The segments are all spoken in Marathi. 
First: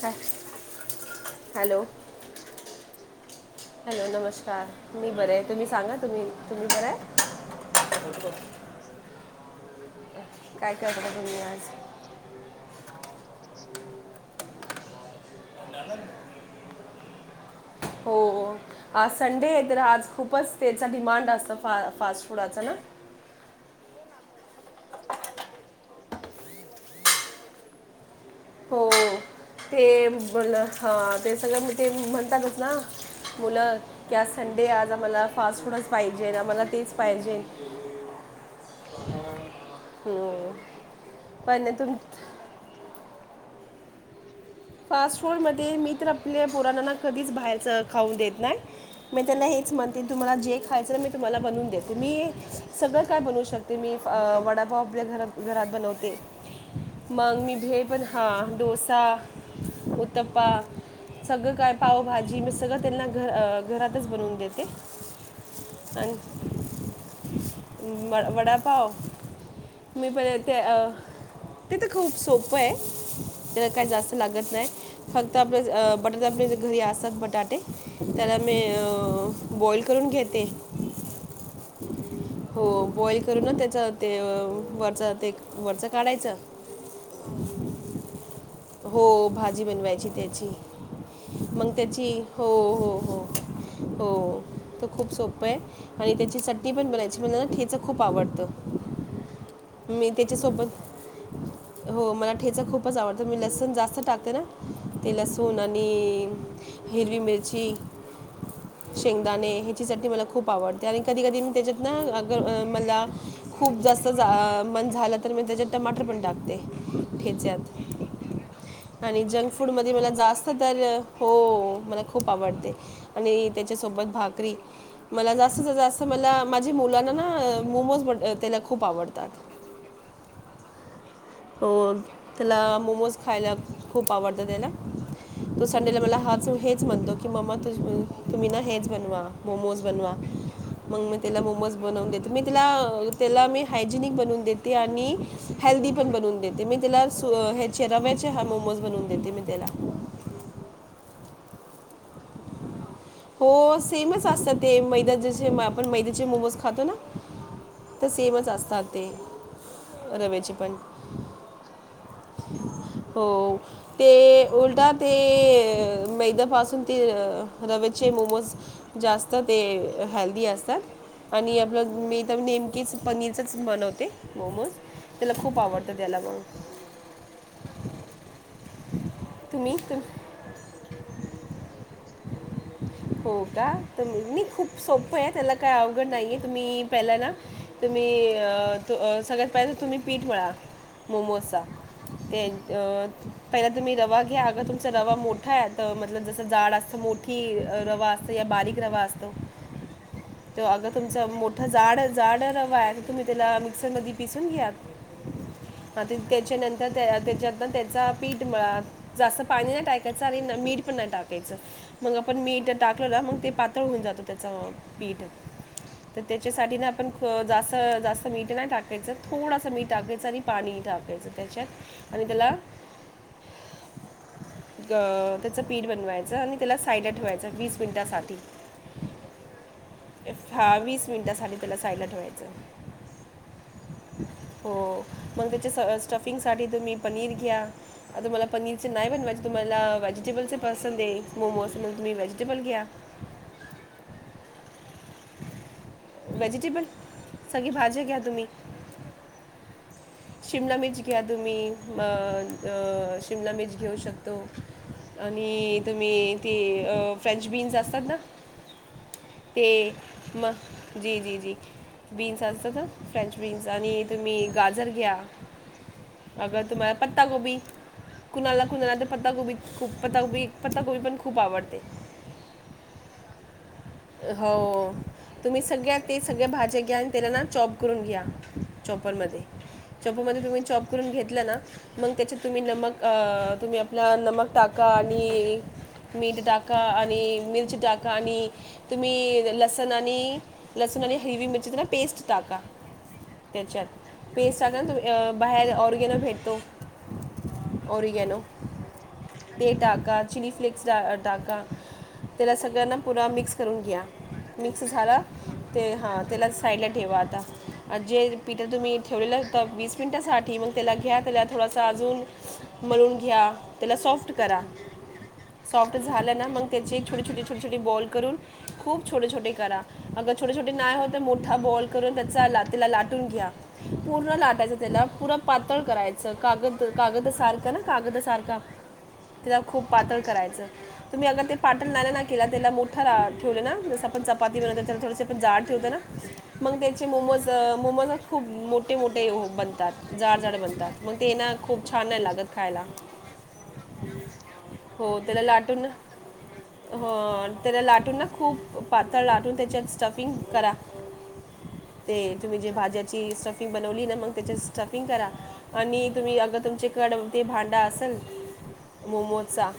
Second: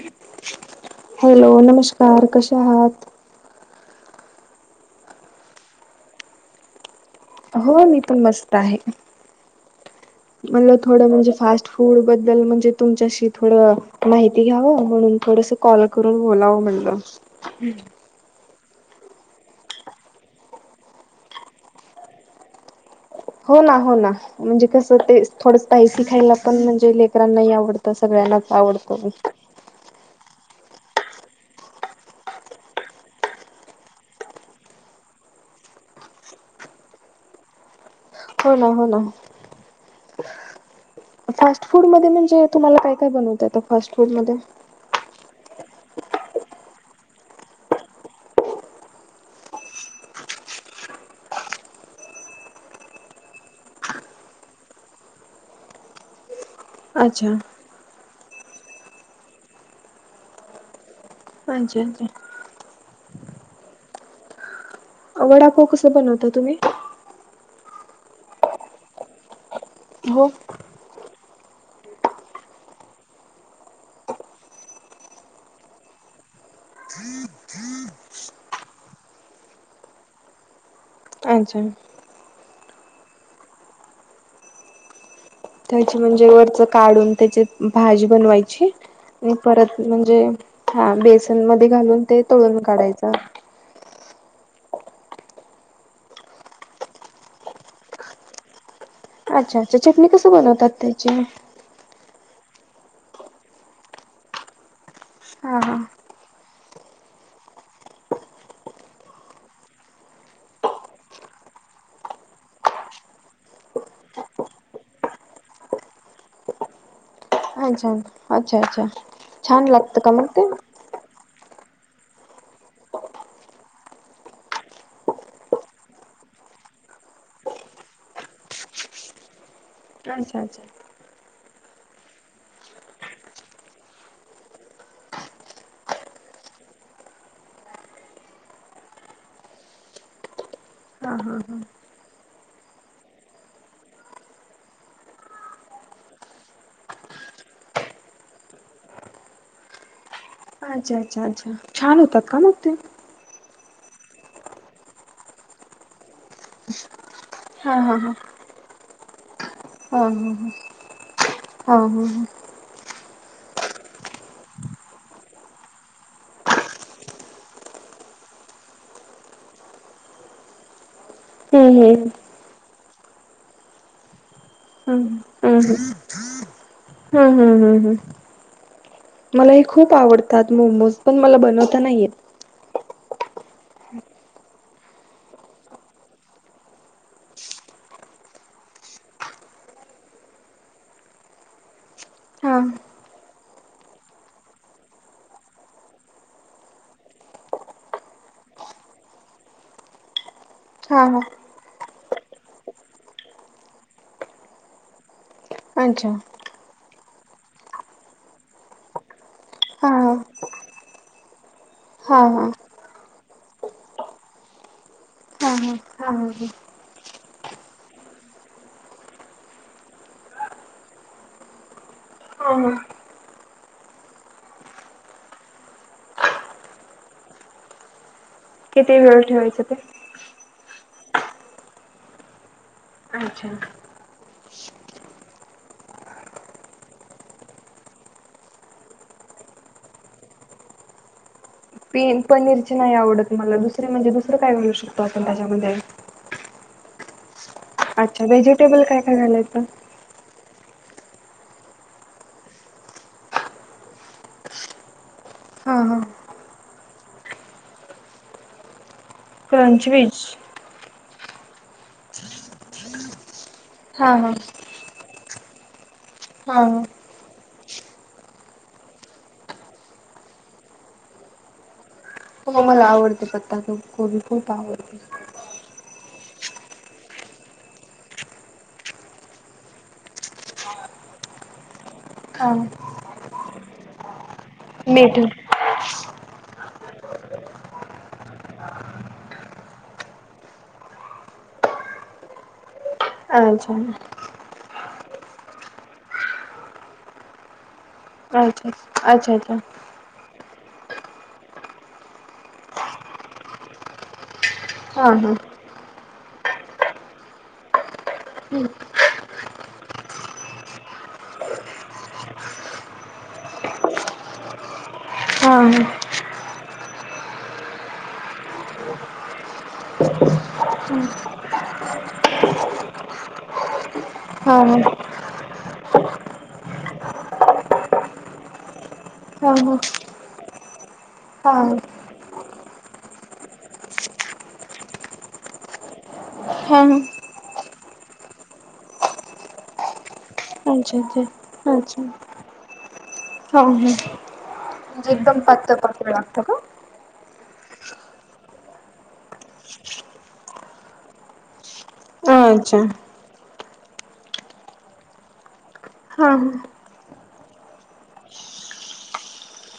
काय हॅलो! नमस्कार कसे आहात? हॅलो! नमस्कार मी बरे, तुम्ही सांगा तुम्ही तुम्ही बरेय? हो मी पण मस्त आहे. काय म्हणलं थोड करता म्हणजे, तुम्ही फास्ट आज फूड बद्दल म्हणजे तुमच्याशी थोडं माहिती घ्यावं. म्हणून- थोडस कॉल करून बोलावं म्हणलं. हुं- हो आज संडे आहे तर, आज खूपच त्याचा डिमांड असत फा- फास्ट फूडाचा ना! हो नां हो नां, म्हणजे कस ते थोडं स्पायसी खायला पण म्हणजे लेकरांनाही आवडत असत- सगळ्यांनाच हो आवडतो ना. ते बोल हां ते सगळं मिट ते म्हणतातच ना, मुलं की आज संडे आज आम्हाला फास्ट फूडच पाहिजे, आम्हाला तेच पाहिजे. हों ना हों ना, फास्ट पण फूड तुम मधे म्हणजे तुम्हाला काय- काय बनवता येत फास्ट फूड मध्ये फास्ट फूड मध्ये मी तर आपल्या पुराणांना कधीच बाहेरच खाऊन देत नाही मी त्यांना हेच म्हणते तुम्हाला जे खायचं मी तुम्हाला बनवून देते मी सगळं काय बनवू शकते मी वडापाव आपल्या घर घरात बनवते अच्छा मग ने भेळ पण हां डोसा उत्तप्पा सगळं काय अच्छा अच्छा पावभाजी मी सगळं त्यांना घर घरातच बनवून देते वडापाव कस आणि बनवता तुम्ही म वडा भाव मी प हो ते अ ते तर खूप सोप आहे तेला काय जास्त लागत नाही फक्त आपल्या अ बटाट आपल्या ज अ घरी असतात बटाटे त्याला मी अ बॉईल करून घेते. अच्छा हो बॉइल करून त्याचा ते वरचा ते वरचं त्याची म्हणजे काढायचं वरच काढून त्याची भाजी बनवायची? हो णि भाजी परत बनवायची म्हणजे त्याची हा बेसन मध्ये मग घालून त्याची ते हो तळून हो काढायचा. हो हो तो खूप सोपं आहे आणि त्याची चटणी पण बनायची मला ना ठेचा खूप आवडतं अच्छा अच्छा चटणी मी कशी त्याच्यासोबत बनवतात त्याची? ठेचा खूपच आवडतो मी लस ण जास्त टाकते ना ते हा लसूण हा आणि हिरवी मिरची शेंगदाणे ह्याची चटणी मला खूप आवडते आणि कधी कधी मी त्याच्यात ना अगर, मला अ खूप जास्त मन झालं तर मी त्याच्यात टमाटर पण टाकते. अच्छा ठेच्यात अच्छा. अच्छा आणि जंक छान फूड मध्ये लागतं मला का मग ते जास्त तर हो मला खूप आवडते आणि त्याच्यासोबत भाकरी मला जास्तत जास्त मला माझी मुलांना ना मोमोज ब त्याला खूप आवडतात. अच्छा अच्छा. हो त्याला मोमोज खायला खूप आवडतं त्याला तो संडेला मला हाच हेच म्हणतो की, मम्मा तुझी तुम्ही ना हेच बनवा मोमोज बनवा. मग हा मी हा त्याला मोमोज बनवून देते. मी तला त्याला मी हायजेनिक बनवून देते आणि हेल्दी पण बनून देते मी तेला सु ह्याचे रव्या चे ह मोमोज बनून देते मी त्याला. अच्छा अच्छा अच्छा छान होतात का मगं ते? हो सेमच असतात ते मैदा जसे आपण मैदयाचे मोमोज खातो ना. त सेमच असतात. ते. हम्म हम्म रव्याचे पण हम्म हम्म हम्म. हो ते उलटा ते मैदया पासून ते रवे चे मोमोज जास्त ते हेल्दी असतात आणि हम्म आपलं हम्म मी तर नेमकीेच पनीरचंच बनवते. मोमोज हम्म त्याला खूप हम्म हम्म आवडतं त्याला मग हम्म हम्म हम्म हम्म हम्म. मला ही तुम्ही खूप तुम आवडतात मोमोज पण मला बनवता नाही येत. हो का तुम नी खूप सोपं आहे त्याला काही अवघड नाहीये तुम्ही, पहिला ना तुम्ही अ सगळ्यात पहिला तुम्ही पीठ मळा, मोमोजचा ते हा अ पहिला तुम्ही रवा घ्या अगर तुमचा रवा मोठा आहे तर, मतलब जसं जाड असतं मोठी रवा असतो या बारीक रवा असतो तर, अगर अ हा तुमच हा मोठ जाड जाड रवा आहे तर, तुम्ही त्याला मिक्सर म पिसून घ्या. हां अच्छा ते त्याच्यानंतर त्यांच्यात न त्याचा पीठ मळा. जास्त पाणी नाही हा हा टाकायचं आणि मीठ पण नाही टाकायचं. हा मला पण हा मीठ टाकल ना मगं ते पातळ होऊन जातं त्याचं पीठ. हां हां हां तर हां त्याच्यासाठी ना आपण जास्त जास्त मीठ नाही टाकायचं थोडस मीठ टाकायचं आणि पाणी टाकायचं त्याच्यात आणि त्याला हा हा त्याच पीठ बनवायचं आणि त्याला सा साईड ला ठेवायचं वीस मिनिटासाठी. किती वेळ ठेवायचे ते? हां वीस मिनिटांसाठी त्याला साईड ला ठेवायचं. अच्छा. हो मग त्याच्या स स्टफिंगसाठी तुम्ही पनीर घ्या आता मला पनीरचे नाही बनवायचेे तुम्हाला व्हेजिटेबलचे पसंद येईल मोमोज मग तुम्ही [unintelligible] व्हेजिटेबल पनीरची घ्या नाही आवडत मला दुसर म्हणजे दुसरं काय घालू शकतो? [unintelligible] त्याच्यामध्ये वेजिटेबल. अच्छा व्हेजिटेबल काय काय घालायचं? शिमला मिर्च घ्या तुम्ही म अ शिमला मिर्च घेऊ शकतो. हा आणि हा तुम्ही ते अ फ्रेंच बीन्स असतात ना? ते क्रनच वे. म. जी जी जी बीन्स असतात ना फ्रेंच. बीन्स आणि हा हा तुम्ही गाजर घ्या. हा अगर हा तुम्हाला पत्ता गोभी कुणाला कुणाला ते पत्ताकोबी खूप पत्ताकोबी पत्ताकोबी पण खूप आवडते. हो मला आवडते पत्ता को कोबी खूप हो आवडते. तुम्ही सगळ्या ते सगळ्या भाज्या घ्या आणि त्याला ना चॉप करून घ्या चॉपर मधे चॉपर मधे तुम्ही चॉप करून घेतलं ना, मग त्याचेत हा तुम्ही नमक अ.. तुम्ही आपलं नमक टाका मीठ आणि मीठ टा का आणि मिरची टाका आणि तुम्ही लस सण आणि लसून आणि हरवी मिर्चीच ना पेस्ट टाका. अच्छा त्याच्यात पेस्ट अगर तुम्ही अ बाहेर ऑर्गेनो भेटतो. ऑर्गेनो अच्छा अच्छा अच्छा ते टाका चाली फ्लेक्स मिक्स डाळ टाका त्याला सगळ्यांना पुन्हा मिक्स करून घ्या. मिक्स हा झाला हा. ते हाल. त्याला साईडला ठेवा आता अन जे पिट तुम्ही ठेवलेलं होत वीस मिनिटासाठी मग त्याला घ्या त्याला थोडासा अजून मळून घ्या त्याला सॉफ्ट करा. हा हा सॉफ्ट झालं ना मग त्यांचे छोट छोट छोटे छोट बॉल करून खूप छो छोटे छोटे करा अगर छोटे छोटे नाही होत आहे मोठा बॉल करून त्याचा. त्याला लाटून घ्या पूर्ण हा हा लाटायचं त्याला पूरा पातळ करायचं कागद कागद सारखं ना कागद सारखा हा त्याला खूप पातळ करायचं. तुम्ही आगर हा ते हा पातळ लाटनार नाही तेला त्याला मोठाला ठेवलं ना जसं.. पण चपाती बनवले तर थोडसे आपण जाड ठेवतो ना मग हा त्याचे मोमोज त मोमोज खूप मोठे मोठे [inaudible] बनतात झाड मोठाले अच्छा बनतात म ते ना अच्छा खूप अच्छा छान नाही लागत खायला हो हो. म्हणजे हो एकदम त्याला पातळ लाटून ना पातळ लागतं का? हो त्याला लाटून ना खूप पातळ लाटून त्याच्यात स्टफिंग करा. ते तुम्ही जे अच्छा. भाज्याची सक् [inaudible] स्टफिंग बनवली ना मग त्याच्यात स्टफिंग करा. आणि हा तुम्ही. अगं तुमच्ये कड ते भांडा असल मोमोज चा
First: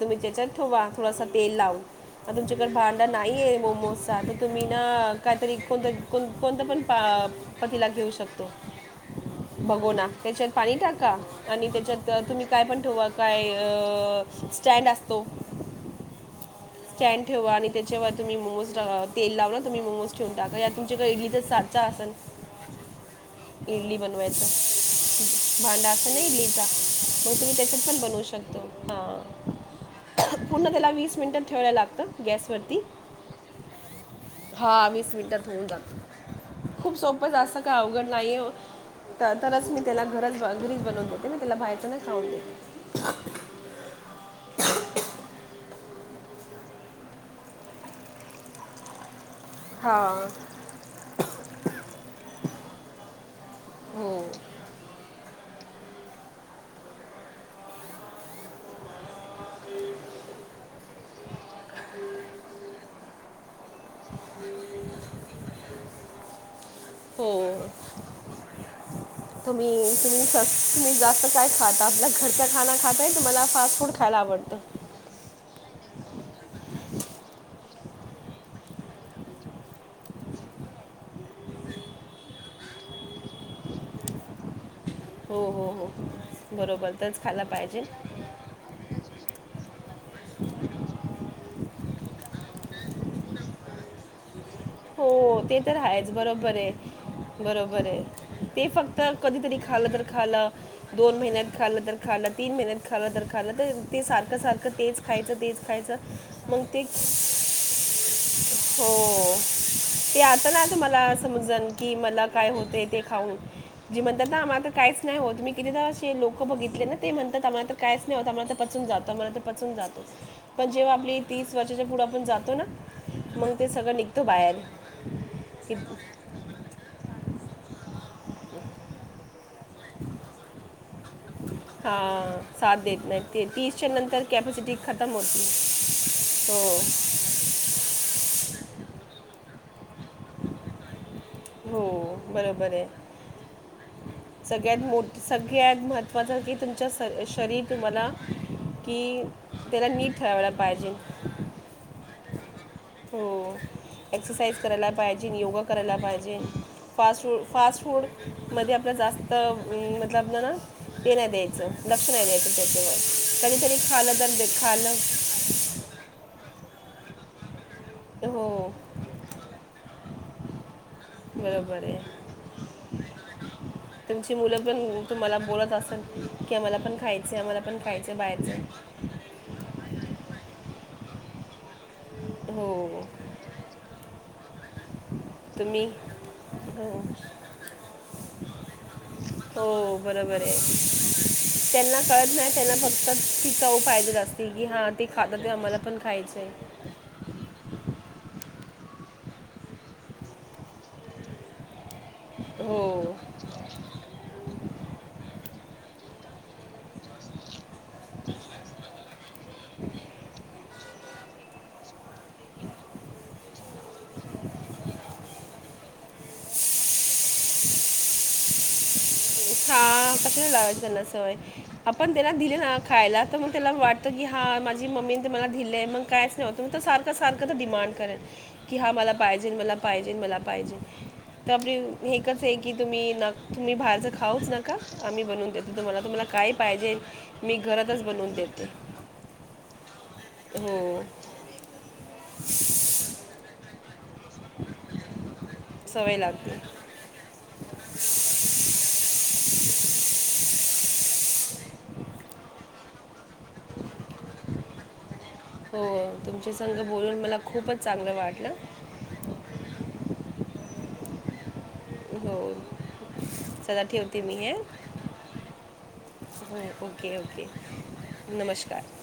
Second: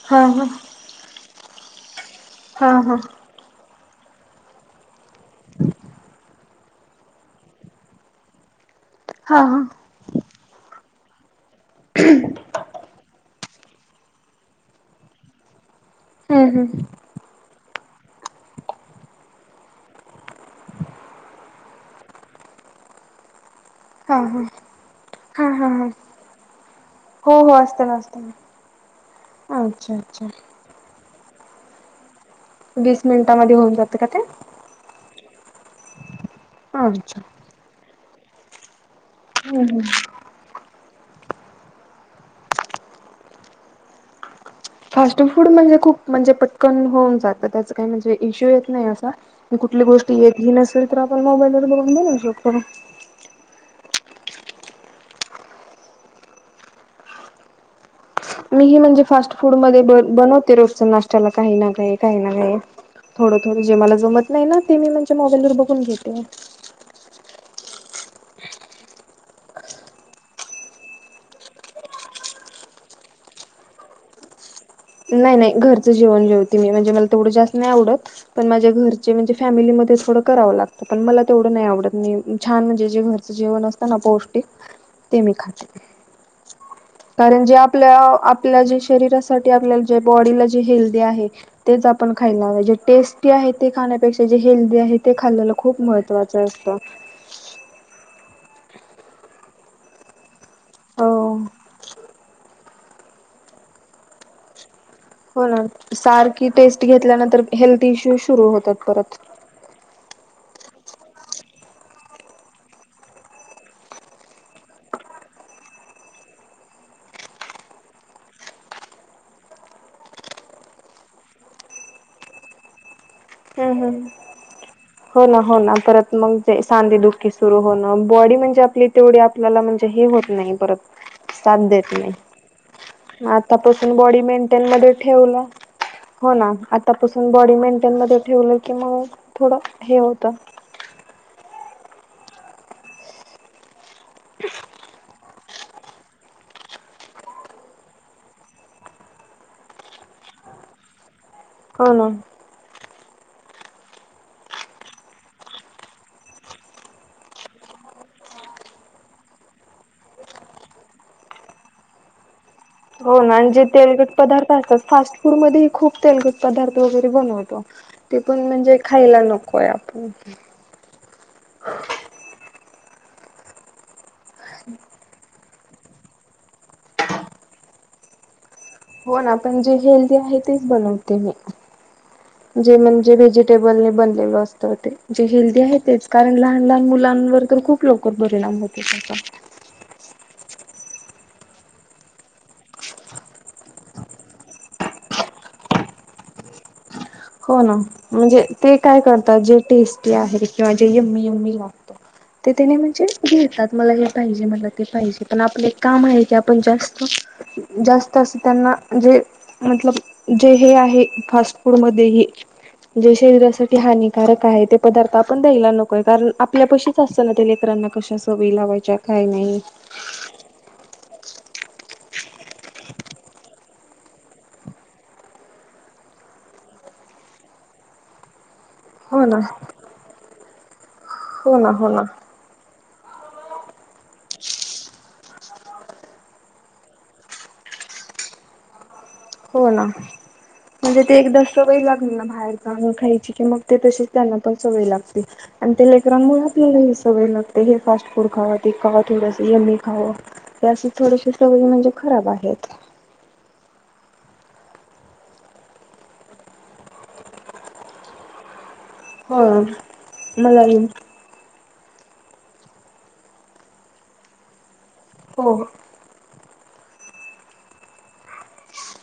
तुम्ही हा हा तेच्यात ठेवा. थोडसा तेल लाव आतून चिकट हा हा भांड ये मोमोज साठी तुम्ही ना काहीतरी कोण. कोणत पण पतीला घेऊ शकतो. हा हा. भगोना. त्याच्यात पाणी टाका आणि त्याच्यात तुम्ही काय पण ठेवा काय स्टँड असतो. हम्म हम्म स्टँड ठेवा. आणि त्याच्या वर तुम्ही मोमोज अ तेल लावा तुम्ही मोमोज ठेवून टाका या तुमच्याकडे इडली चा साचा असेल इडली हा बनवायच. हा हा हा भांड हा असत ना इडलीचा मग हो हो तुम्ही त्याच्यात असते ना पण असते बनवू ना. शकतो. अच्छा अच्छा. हा पूर्ण त्याला वीस वीस मिंट ठेवाय लागत. येस् वीस मिनिटामध्ये होऊन जातं का ते हा वीस मिनटात होऊन जात खूप अच्छा. सोपं जास्त का अवघड नाही नाही हो. हम्म दळतानाच मी हम्म. त्याला घराच बाजरीच बनवत होते मी त्याला बाहेरच नाही खाऊ देत फास्ट फूड म्हणजे खूप म्हणजे पटकन होऊन जातं त्याच काही म्हणजे इश्यू येत नाही असा कुठली गोष्टी हां येत ह नसेल तर आपण मोबाईलवरर बघून देल शोत हो मी ह म्हणजे फास्ट फूड म बनवते रोजच नाश्त चला काही ना काही काही ना काही थोडं थोडं जे मला जमत नाही ना ते मी म्हणजे मोबाईलवर बघून घेते हो तुम्ही तुम्ही स तुम्ही जास्त काय खात आपल्या घरचा खाना खाताय तुम्हाला फास्ट फूड खायला आवडतं नाही नाही घरचं जेवण जेवते मी म्हणजे मला तेवढं जास्त नाही आवडत पण माझ्या घरचे म्हणजे फॅमिलीमध्ये थोडं करावं लागतं पण मला तेवढं नाही आवडत मी छान म्हणजे जे घरचं जेवण असतं ना पौष्टिक ते मी हो हो खाते हो बरोबर तरच खायला कारण जे पाहिजे आपल्या आपल्या जे शरीरासाठी आपल्या ज बॉडीला जी हेल्दी आहे तेच आपण खायलाे जे टेस्टी आहे ते खाण्यापेक्षा जे हेल्दी आहे हो ते खाल्लेलं तर खूप आहेच महत्वाच बरोबर असत आहे बरोबर आहे ते फक्त कधीतरी खाल तर खालं दोन हो महिन्यात खाल्लं तर खाल्लं तीन महिन्यात खालं तर खालं ते ते सारखं सारखं तेच खायचं हो ना तेच खायचं सारखी मग ते टेस्ट घेतल्यानंतर हेल्थ इशू सुरू होतात परत हो ते आता ना आता मला समजण की मला काय होते ते खाऊन जे म्हणतात ना आम्हाला तर काहीच नाही होत मी किती तर असे लोक बघितले ना ते म्हणतात आम्हाला तर काहीच नाही होत आम्हाला तर पचून जातो आम्हाला तर पचून जातो पण जेव्हा आपली तीस वर्षाच्या पुढे आपण जातो ना मग ते हम्म सगळं हम्म. निघत तो बाहेर हो ना हो ना परत मग सांदीे दुखी सुरू होणं बॉडी म्हणजे आपली तेवढी आपल्याला म्हणजे हे होत नाही परत काम देत हा साथ देत नाहीत नाही ते तीसच्या आतापासून बॉडी नंतर मेंटेन कॅपॅसिटी मधे खतम ठेवन होती हो ना आतापासून बॉडी मेंटेन मधे ठेवन कि मग थोड हे होतं हो बरोबर आहे सगळ्यात मोठ सगळ्यात महत्वाच कि तुमच शर शरीर तुम्हाला कि त्याला नीट ठेवायला पाहिजे हो ना हो एक्ससाइज करायला पाहिजे नी योगा करायला पाहिजे म्हणजे फास्ट फूड फास्ट फूडमध्ये आपल्या जास्त मतलब आपलं ना हे नाही द्यायचं लक्ष नाही द्यायचं त्याच्यावर हो ना आणि जे कधीतरी तेलगट खाल्लं तर दे पदार्थ असतात फास्ट खाल्लं फूड मध्येही खूप तेलगट पदार्थ वगैरे बनवत ते पण हो म्हणजे खायला नकोय आपण हम् बरोबर आहे तुमची मुलं पण तुम्हाला बोलत असं की आम्हाला पण खायचं आम्हाला पण खायचं बाहेरचं हो ना पण जे हेल्दी आहे तेच बनवते मी जे हो म्हणजे व्हेजिटेबल ने बनलेल असत जे हेल्दीी आहे तुम्ही तेच कारण लहान लहान हो मुलांवर तर खूप लोकर परिणाम होते त्याचा हो बरोबर आहे त्यांना कळत नाही त्यांना फक्त तीचाऊ फायदा जास्ती की हा ते खात ते आम्हाला पण खायचंय हो ना म्हणजे ते काय करतात जे टेस्टी आहे किंवा जे यममी यममी ला तेने म्हणजे हो घेतात मला हे पाहिजे मला ते पाहिजे पण आपलं काम आहे की आपण जास्त जास्त अस त्यांना जे मल जे हे आहे फास्ट फूड म जे शरीरासाठी हानिकारक आहे ते पदार्थ आपण द्यायला नको कारण आपल्या पशीच असताना त्या लेकरांना कशा स वयी लावायच्या काय नाही हा क लावाजतानासय पण त्यांना दिले ना खायला तर मग त्याला वाटतं की हा माझी मम्मीने ते मला दिले मग काहीचव्हतं मी तर सारखं सारखं तर डिमांड करेल की हा मला हो ना पाहिजेल मला पाहिजेल मला पाहिजेल. हो ना हो ना ताबरीव एकच हे की तुम्ही न बाहेरचं खाहाऊस नका आम्ही बनवून देतो तुम्हाला, तुम्हाला काय पाहिजे मी घरातच बनवून देते. हो ना. हो म्हणजे ते एकदा सवय लागली ना बाहेरचा आणुन खायची की मग ते तशीच त्यांना पण सवय लागते आणि ते सवय लेकरांमुळे लागते आपल्याला ही सवय लागते हे फास्ट फूड खावा ते खावा थोडस हे यम्मी खावा ते अशी थोडशे तळून म्हणजे खराब आहेत. [inaudible] होय तुमचे संग बोलून मला खूपच चांगलं वाटलं. हो मला ही. हो चला ठेवते मी हे. हो. सफाय ओके ओके. नमश्कार